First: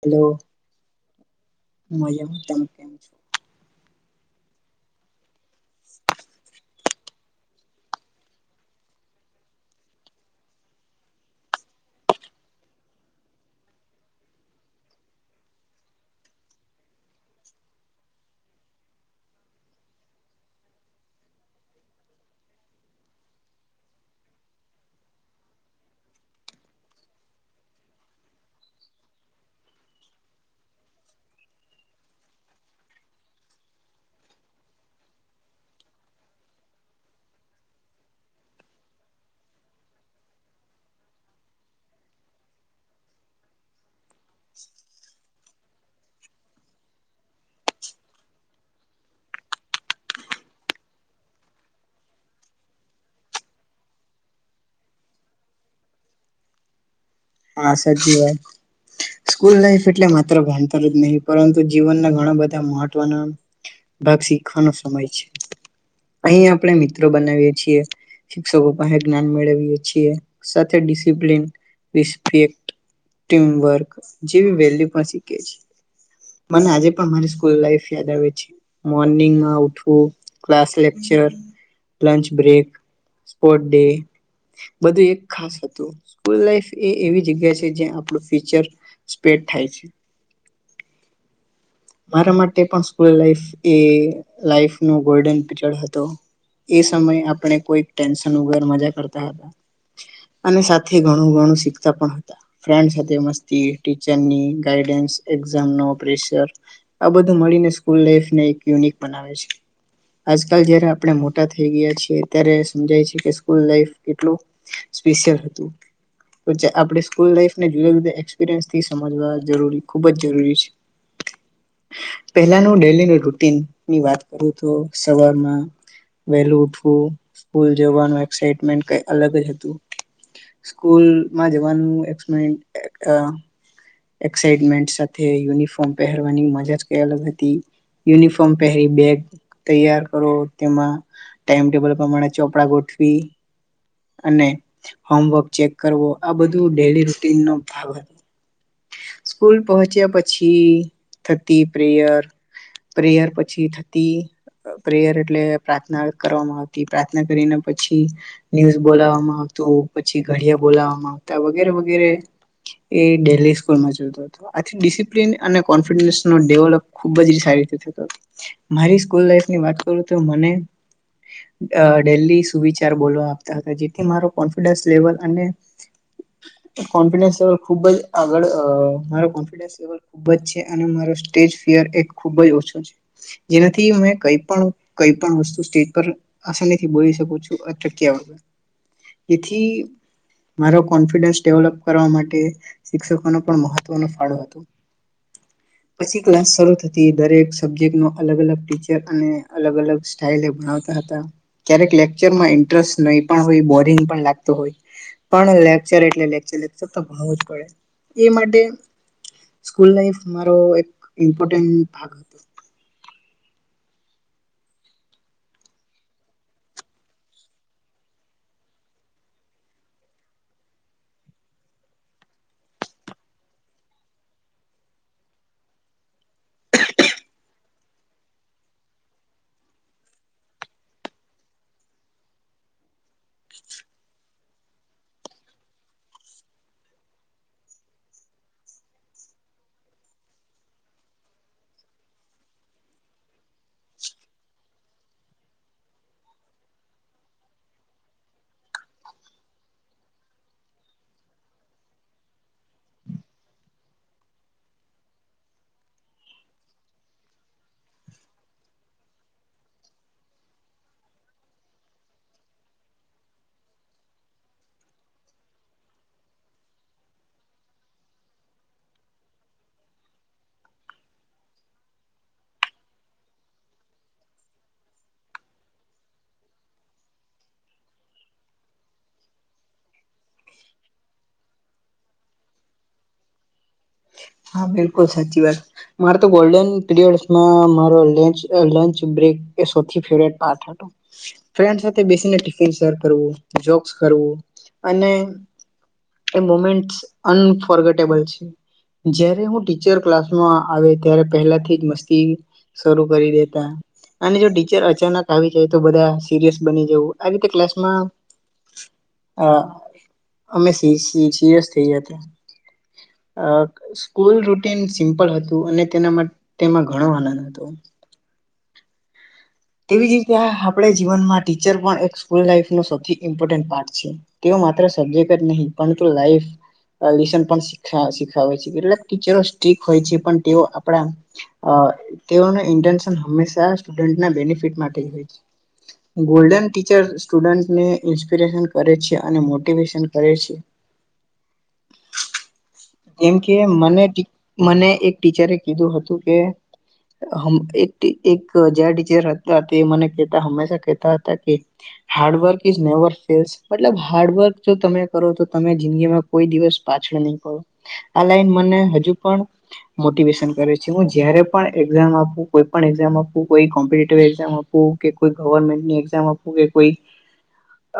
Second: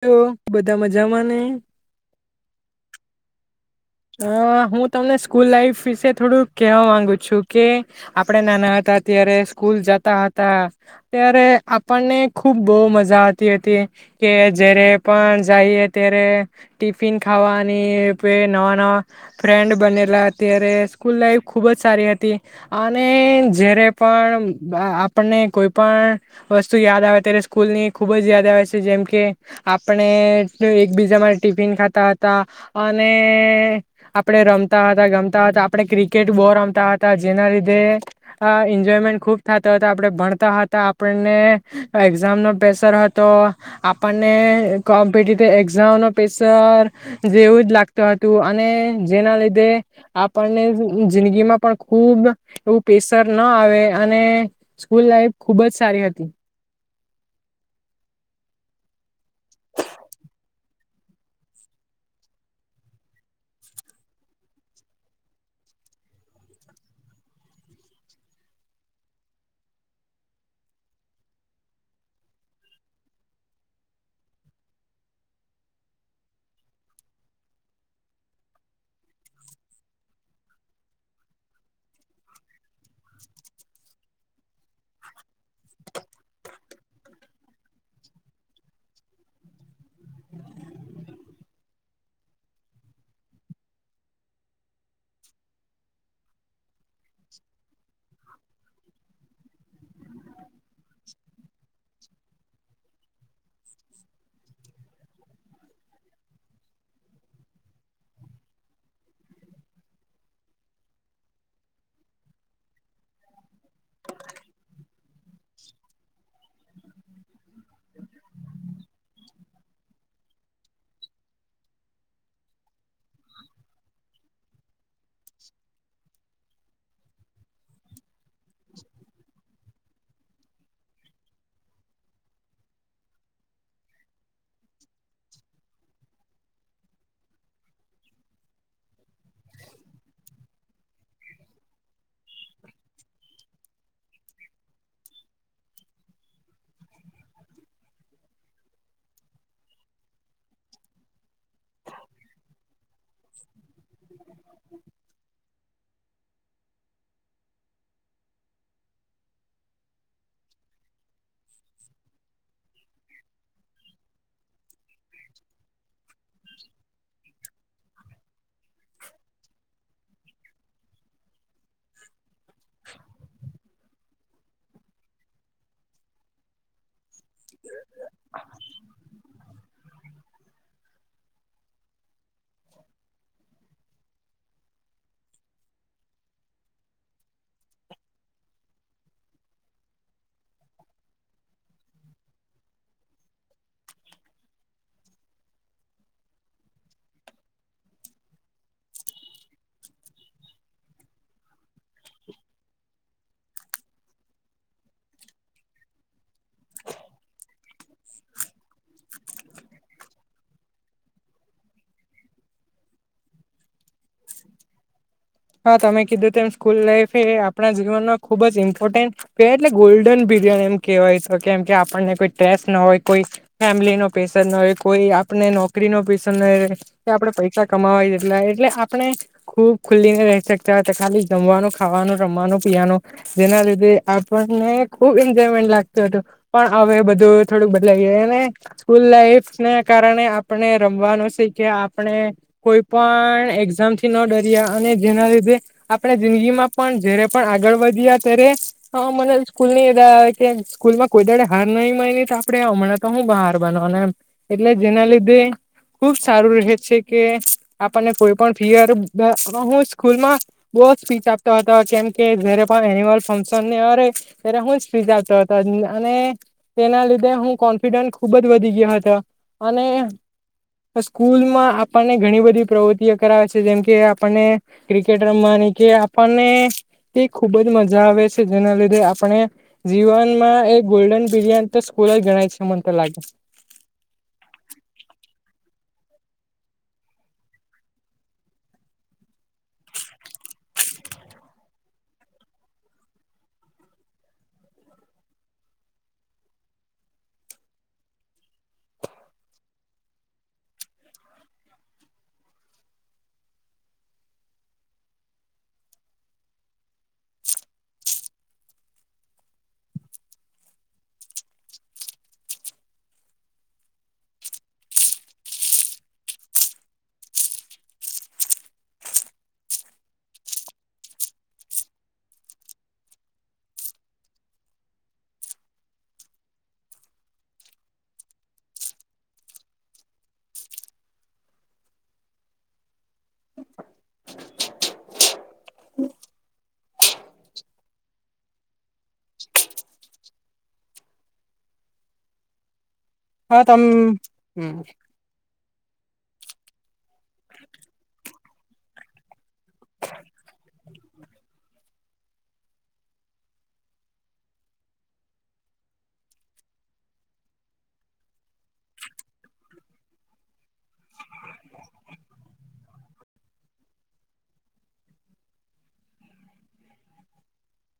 તો હેલો બધા મજા જામાંને? હું મજામાં. તમે કેમ છો? અં, હું તમને સ્કૂલ લાઈફ વિશે થોડુંક કહેવા માંગુ છું. કે આપણે નાના હતા ત્યારે સ્કૂલ જાતા હતા ત્યારે આપણને ખૂબ બોહ મજા આવતી હતી, કે જ્યારે પણ જાઈએ ત્યારે ટિફિન ખાવાની પે ન વા ફ્રેન્ડ બનેલા ત્યારે સ્કૂલ લાઈફ ખૂબ જ સારી હતી. અને જ્યારે પણ આપણને કોઈ પણ વસ્તુ યાદ આવે ત્યારે સ્કૂલની ખૂબ જ યાદ આવે છે, જેમ કે આપણે એકબીજામાં ટિફિન ખાતા હતા, અને આપણે રમતા હતા ગમતા હતા. આપણે ક્રિકેટ બો રમતા હતા જેના લીધે એન્જોયમેન્ટ ખુબ થાતો હતો. આપણે ભણતા હતા આપણને એક્ઝામનો પ્રેશર હતો. આપણને કોમ્પિટેટિવ એક્ઝામનો પ્રેશર જેવું જ લાગતું હતું. અને જેના લીધે આપણને જિંદગીમાં પણ ખૂબ એવું પ્રેશર ના આવે અને સ્કૂલ લાઈફ ખૂબ જ સારી હતી. હા સાચી વાત સ્કૂલ લાઈફ એટલે માત્ર ભણતર જ નહી પરંતુ જીવનના ઘણા બધા મહત્વના ભાગ શીખવાનો સમય છે. અહીં આપણે મિત્રો બનાવીએ છીએ શિક્ષકો પાસે જ્ઞાન મેળવીએ છીએ સાથે ડિસિપ્લિન રિસ્પેક્ટ, ટીમ વર્ક, જેવી વેલ્યુ પણ શીખીએ છીએ. મને આજે પણ મારરી સ્કૂલ લાઈફ યાદ આવે છે. મોર્નિંગમાં ઉઠવું, class lecture, lunch break, sport day બધું એક ખાસ હતું. સ્કૂલ લાઈફ એ એવી જગ્યા છે જ્યાં આપણું ફીચર સ્પેડ થાય છે. મારાં માટે પણ સ્કૂલ લાઈફ એ લાઈફ નો ગોલ્ડન પીરીઅડ હતો. એ સમય આપડે કોઈક ટેંશન વગર મજા કરતા હતા ને સાથે ઘણું ઘણું શીખતાં પણ હતા. ફ્રેન્ડ સાથે મસ્તી, ટીચર ની ગાયડેન્સ, એક્ષામ નો પ્રેસર આ બધું મળીને સ્કૂલ લાઈફને એક યુનિક બનાવે છે. આજકાલ જયારે આપણે મોટા થઈ ગયા છીએ ત્યારે સમજાય છે કે સ્કૂલ લાઈફ કેટલું સ્પેશિયલ હતું આપણે સ્કૂલ લાઈફને જુદા જુદા એક્સપિરિયન્સથી સમજવા જરી ખૂબ જ જરૂરી છે. પહેલાનું ડેલી રૂટીનની વાત કરું તો સવારે વહેલું ઉઠવું સ્કૂલ જવાનું એકસાઈટમેન્ટ કંઈક અલગ જ હતું. સ્કૂલમાં જવાનું એકસમેન્ટ અ એકસાઇટમેન્ટ સાથે યુનિફોર્મ પહેર વાની મજા જ કંઈક અલગ હતી. યુનિફોર્મ પહેરી બેગ તૈયાર કરો. તેમાં ટાઈમટેબલ પ્રમાણે ચોપડા ગોઠવી અને હોમવર્ક ચેક કરવો આ બધું ડેલી રૂટિનનો ભાગ હતો. સ્કૂલ પહોંચ્યા પછી થતી પ્રેયર પ્રેયર પછી પછી થતી પ્રેયર એટલે પ્રાર્થના કરવામાં આવતી પ્રાર્થના કરીને પછી ન્યૂઝ બોલાવવામાં આવતું, પછી ઘડિયા બોલાવવામાં આવત વગેરે વગેરે એ ડેલી સ્કૂલમાં જોતો હતો આથી ડિસિપ્લિન અને ન ડેવલપ ખુબ જ સારી રીતે થતો. મારી સ્કૂલ લાઈફની વાત કરું તો મને ડેલી સુવિચાર બોલવા આપતા હતા જેથી મારો કોન્ફિડન્સ લેવલ અને કોન્ફિડન્સ લેવલ ખુબ જ આગળ મારો કોન્ફિડસ લેવલ ખૂબ જ છે. અને મારો સ્ટેજ ફિઅર ખૂબ જ ઓછો છે. જેનાથી મેં કઈ પણ વસ્તુ સ્ટેજ પર આસાનીથી બોલી શકું છું અટક્યા વગર. એથી મારો કોફિડન્સ ડેવલપ કરવા માટે શિક્ષકોનો પણ મહત્વનો ફાળો હતો. પછી ક્લાસ શરૂ થતી, દરેક સબ્જેક્ટ નો અલગ અલગ ટીચર અને અલગ અલગ સ્ટાઈલ ભણાવતા હતા ક્યારેક લેક્ચરમાં ઇન્ટરેસ્ટ નહી પણ હોય બોરિંગ પણ લાગતો હોય પણ લેક્ચર એટલે લેક્ચર તો ભણવું જ પડે. મારો એક ઇમપોર્ટન્ટ ભાગ હતો. હા તમે કીધુંતું એમ સ્કૂલ લાઈફ એ આપણા જીવનમાં ખુબ જ ઇમ્પોર્ટન્ટ એટલે ગોલ્ડન પીરયડ એમ કેહેવાય છે કેમ કે આપણને કોઈ સ્ટ્રેસ ના હોય કોઈ ફેમિલી ન પેશર ના હોય કોઈ આપને નોકરી નો પેશર ન કે આપે પૈસા કમાવાયટલા એટ આપણે ખુબ ખુલ્લીને રહી શકતા હોય છે. ખાલી જમવાનું, ખાવાનું રમવાનું, પીવાનું જેના લીધે આ અમને ખુબ એજોયમેન્ટ લાગતું હતું પણ હવે બધું થોડું બદલાય ગયું અને સ્કૂલ લાઈફ ને કારણે આપણે રમવાનું શીખીએ, આપણે કોઈ પણ એગજ ઝામથી ના ડરીએ અને જેના લીધે આપણે જિંદગીમાં પણ જયારે પણ આગળ વધીએ ત્યારે આ મને સ્કૂલ ની યાદ આવે કે સ્કૂલમાં કોઈ દહાડે હાર નઈ માની તો આપડે હમણાં તો હું બહાર બનવાના એમ. એટલે જેના લીધે ખુબ સારું રહે છે કે આપણને કોઈ પ પણ ફિયર, હું સ્કૂલમાં બહુ સ્પીચ આપતો હતો કેમ કે જયારે પણ એન્યુઅલ ફંક્શન ને અરે ત્યારે હું સ્પીચ આપતો હતો અને તેના લીધે હું કોન્ફિડન્સ ખુબ જ વધી ગયો હતો અને સ્કૂલમાં આપણને ઘણી બધી પ્રવૃતિ કરાવે છે જેમ કે આપણને ક્રિકેટ રમવાની કે આપણને તે ખુબ જ મજા આવે છે જેના લીધે આપણે જીવનમાં એ ગોલ્ડન પીરયડ તો સ્કૂલ જ ગણાય છે મને તો લાગે હા બિલકુલ સાચી વાત. મારે તો ગોલ્ડન પિરીયડસમાં મારો લંચ કે લંચ બ્રેક એ સૌથી ફેવરેટમાં હતું. ફ્રેન્ડસ સાથે બેસીને ટીફિન શેર કરવું, જોક્સ કરવું અને એ મોમેન્ટસ અન્ફોરગેટેબલ છે. જયારે હું ટીચર ક્લાસમાં આવે ત્યારે પહેલાથી જ મસ્તી શરૂ કરી દેતા, અને જો ટીચર અચાનક આવી જાય તો બધા સિરિયસ બની જવું, આ રીતે ક્લાસમાં અહ અમે સિ સિ સિરિયસ થઈ જાતા. અહ સ્કૂલ રૂટીન સિમ્પલ હતું અને તેના મા તેમાં ઘણો આનંદ હતો. તેવી જષરીતે આપડે જીવનમાં ટીચર પણ એક સ્કૂલ લાઈફ નું સૌથી ઇમ્પોર્ટન્ટ પાર્ટ છે. તેઓ માત્ર સબ્જેક જ નહીં પરંતું લાઈફ [unintelligible] છે, એટલે ટીચરો સ્ટીક હોય છે તેઓ આપણા અહ તેઓનો ઇન્ટસન હમેશા જ સ્ટુડન્ટ ના [unintelligible] હોય છે. ગોલ્ડન ટીચર સ્ડુટન્ટને ઇન્સ્પિરેશન કરે છે અને મોટિવેશન કરે છે. કેમ કે હા તમ મને, હમ મને એક ટીચરએ કીધું હતું કેં હમ એક એ એક જ્યારે ટીચર હતા તે મને કેતા હંમેશા કહેતા હતા કે હાર્ડવર્ક ઈઝ નેવર ફેલ, એટલે હાર્ડવર્ક જો તમે કરો તો તમે જિંદગીમાં કોઈ દિવસ પાછળ નહી પડો. આ લાઈન મને હજુ પણ મોટિવેશન કરે છે. એવો જ્યારે પણ એક્ઝામ આપું, કોઈપણ એક્ઝામ આપું, કોઈપણ કોમ્પ્ટિટીવ એકઝામ આપું, કે કોઈ ગવર્મેન્ટની એક્ઝામ આપું કે કોઈ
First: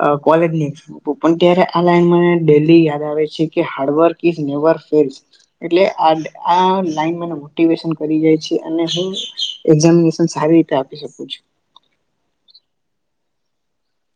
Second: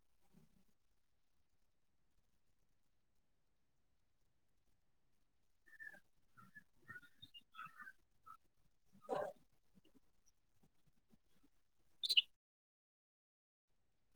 અહ કોલેજની, તો પણ ત્યારે આ લાઈન મને ડેઈલી યાદ આવે છે કે હાર્ડવર્ક ઈઝ નેવર ફેઈલ્સ. એટલે આ આ લાઈનનું મોટિવેશન મળી રહે છે અને હું એક્ઝામાશેસન સારી રીતે આપી શકું છુ.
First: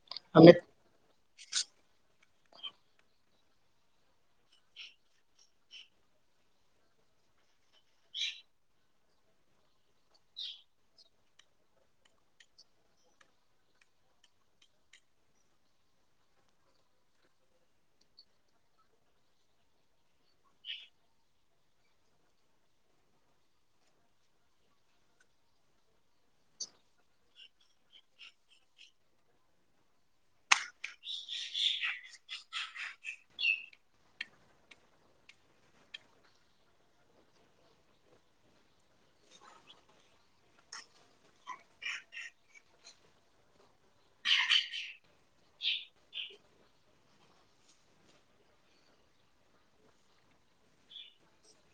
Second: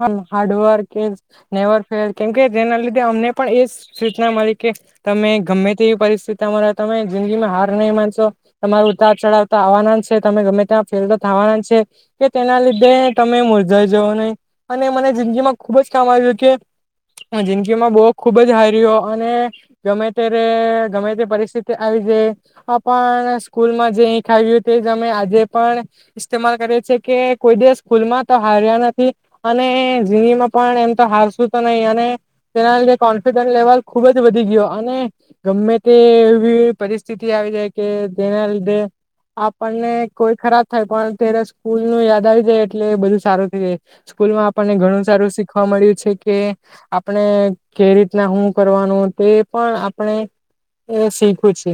[unintelligible] Hard work is never fails કેમ કે તેના લીધે અમને પણ એ સૂ સૂચના મળી કે તમે ગમે તેવી પરિસ્થિતિમાં તમારા તમે જિંદગીમાં હાર નહીં માનશો, તમાર ઉતાર ચડાવ તો આવવાના જ છે તમે ગમે ત્યાં ફેલ તો થવાના છે કે તેના લીધે તમે મૂર્જાઈ જવો નહી. અને મને જિંદગીમાં ખુબ જ કામ આવ્યું કે જિંદગીમાં બહુ ખુબ જ હાર્યો અને ગમે ત્યારે ગમે તે પરિસ્થિતિ આવી જાય તો પણ સ્કૂલમાં જે [unintelligible] એ તો મે આજે પણ ઇસ્તેમાલ કરે છે કે કોઈ દી સ્કૂલમાં તો હાર્યા નથી અને જિંદગીમાં પણ એમ તો હારશું તો નહી અને તેના લીધે કોન્ફિડન્ડ લેવલ ખુબ જ વધી ગયો, અને ગમે તે એવી પરિસ્થિતિ આવી જાય કે જેના લીધે આપણને કોઈ ખરાબ થાય પણ તેરે સ્કૂલ નું યાદ આવી જાય એટલે બધું સારું થઈ જાય. સ્કૂલ માં આપણને ઘણું સારું શીખવા મળ્યું છે કે આપણે કે રીતના હું કરવાનું તે પણ આપણે એ શીખું છે.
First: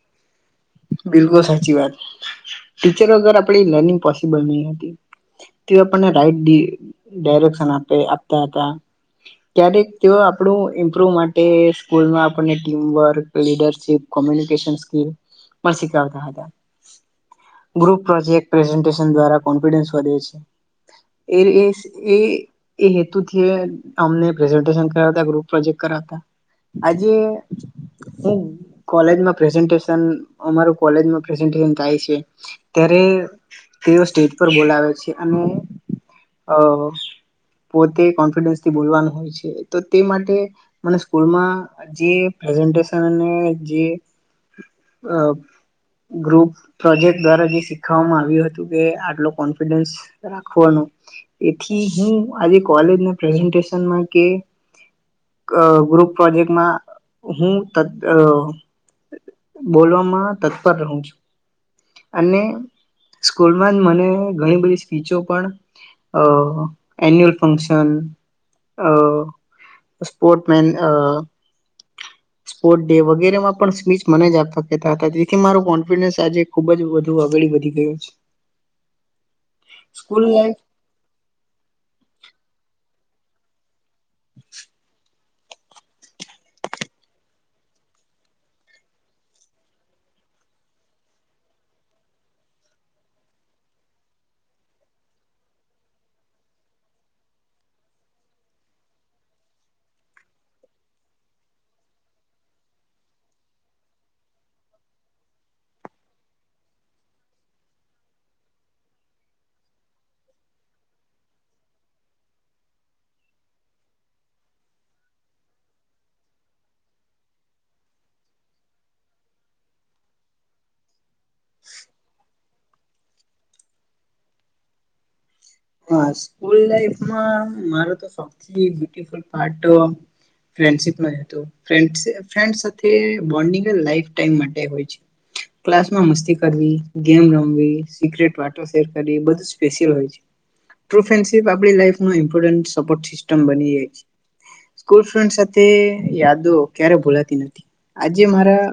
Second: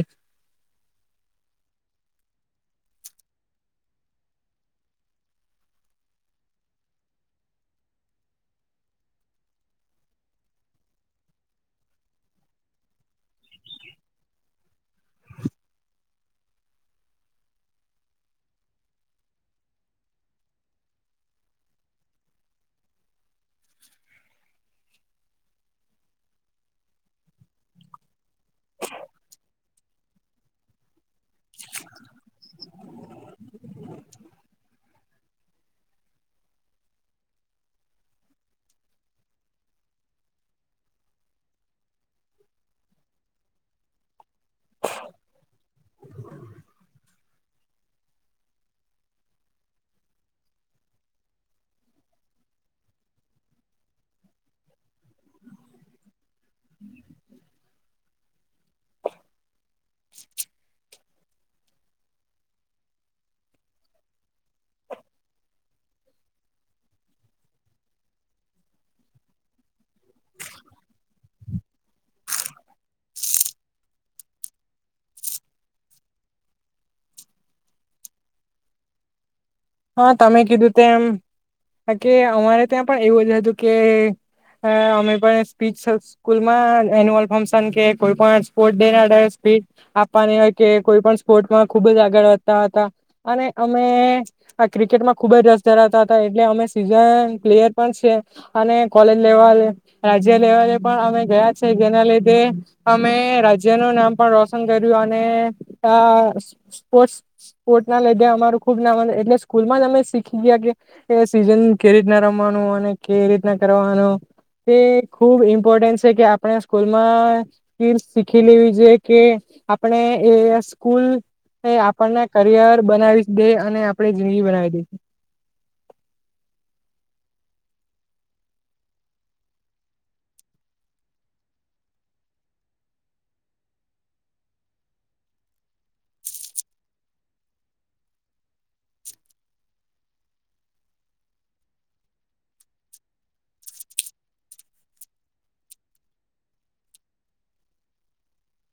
બિલકુલ સાચી વાત, ટીચરો અગર આપણી લર્નિંગ પોસિબલ નહી હતી તેઓ આપણને રાઈટ ડી ડાયરેશન આપે આપતા હતા, ક્યારેક તેઓ આપણું ઇમ્પ્રુવ માટે સ્કૂલમાં આપણને ટીમવર્ક, લીડરશીપ કોમ્યુનિકેસન સ્કીલ પણ શીખડાવતાં હતા, ગ્રુપ પ્રોજેક્ટ પ્રેઝન્ટેશન દ્વારા કોન્ફિડન્સ વધે છે, એ એસ એ એ એ તો થયે આમને પ્રેઝન્ટેશન કરાવતાં ગ્રુપમાં જે કરાવતાં, આજે હું કોલેજ માં પ્રેઝનટેન્શન અમારું કોલેજમાં પ્રેઝન્ટેશન થાય છે ત્યારે તેઓ સ્ટેજ પર બોલાવે છે અને અહ બોતે કોન્ફિડન્સથી બોલવાનું હોય છે તો તે માટે મને સ્કૂલમાં જે પ્રેઝન્ટેશન અને જે અહ ગ્રુપ પ્રોજેક્ટ દ્વારા જે શીખવામાં આવ્યું હતું કે આટલો કોન્ફિડન્સ રાખવાનો એથી હું આજે કોલેજનું પ્રેઝેશનમાં કે ગ ગ્રુપ પ્રોજેક્ટમાં હું તત અહ બોલવામાં તત્પર રહું છું. અને સ્કૂલમાં જ મને ઘણી બધી સ્પીચો પણ અહ એન્યુઅલ ફંક્શન, અહ સ્પોર્ટ મેન અહ સ્પોર્ટ ડે વગેરેમાં પણ સ્પીચ મને જ આપતા કતા હતા તેથી મારો કોન્ફિડન્સ આજે ખુબ જ વધુ આગળ વધી ગયો છે. હા સ્કૂલ તમે લાઈફ કીધું તેમ બાકી અમારે ત્યા પણ એવય હતુ કે હા અમે પણ. સ્પીચ સ્કૂલમાં એન્યુઅલ ફક્શન કે કોઈ પણ સ્પોર્ટ ડે ના સ્પીચ આપવાનીય હોય કે કોઈ પણ સ્પોર્ટમાં ખુબ જ આગળ હતા તા તા અને અમે આ ક્રિકેટમાં ખુબ જ રસ ધરાવતા હતા એટલે અમે સીઝન પ્લેયર પણ છે. અને કોલેજ લેવલ રાજ્ય લેવલે પણ અમે ગયા છે જેના લીધે અમે રાજ્ય ન નામ પણ રોશન કર્યું અને અ સ્પોટ સ્પર્ટ ના લીધે અમારું ખુબ નામ એ ને સ્કૂલમાં જ અમે શીખી ગયા કે એ સીઝન કે રીતના રમવાનું અને કે રીતના કરવાનો એ ખુબ ઇમ્પોર્ટન્ટ છે કે આપણે સ્કૂલમાં ખીર શીખી લેવી જોઈએ કે આપણે એ સ્કૂલ એ આપણને કરિયર બનાવી દે અને આપ ને જિંદગી બનાવી દઈ દે. હા સ્કૂલ લાઇફ મા મારો તો સવાથી બ્યુટીફુલ પાર્ટ અ ફ્રેન્ડશિપ નય હતો ફ્રેન્ડ સાથે બોન્ડિંગજ લાઇફ ટાઈમ માટે હોય છે, ક્લાસ મા મસ્તી કરવી, ગમે રમવી, સિક્રેટ વાતો શેર કરવી, બધું સ્પેશિયલ હોય છે. ટ્રુ ફ્રેન્ડશિપ આપડી લાઇફ નો સપોર્ટ સિસ્ટમ બની જાય છે. સ્કૂલ ફ્રેન્ડ સાથે યાદો ક્યારે ભૂલાતી નથી આજે મારા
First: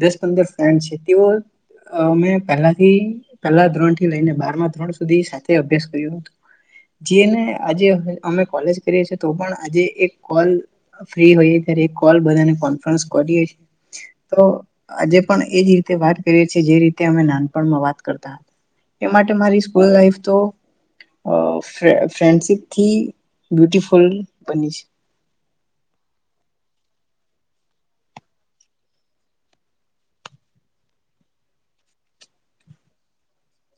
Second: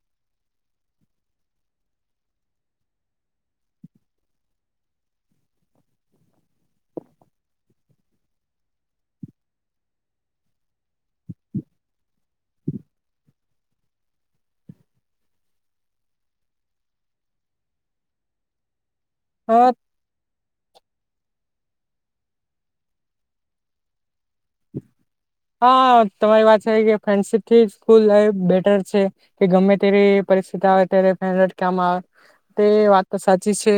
દસ પંદર ફ્રેન્ડ છે તેઓ અમે પલાથી પહેલા ધોરણ થી લઈને બારમાં ધોરણ સુધી સાથે તે અભ્યાસ કર્યો હતો જેને આજે અમે કોલેજ કરીએ છએ તો પણ આજે એક કોલ ફ્રી હોઈ કોલ બધા કોફરન્સ કરીએ છે તો આજે પણ એજ રીતે વાત કરીએ છીએ જે રીતે અમે નાનપણમાં વાત કરતા. એ માટે મારી હા સ્કૂલ લાઈફ અ ફ્રેન્ડશીપથી બ્યુટફુલ બની છે. હા તમારી વાત છે કે ફ્રેન્ડશીપ થી સ્કૂલ બેટર છે કે ગમે ત્યારે પરિસ્થિતિ આવે ત્યારે તેને કામ આવે તે વાત તો સાચી છે.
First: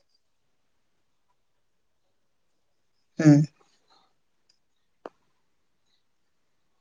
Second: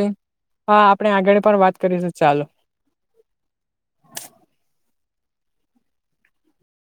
હા આપણે આગળ પણ વાત કરીશું ચાલો. હમ્મ.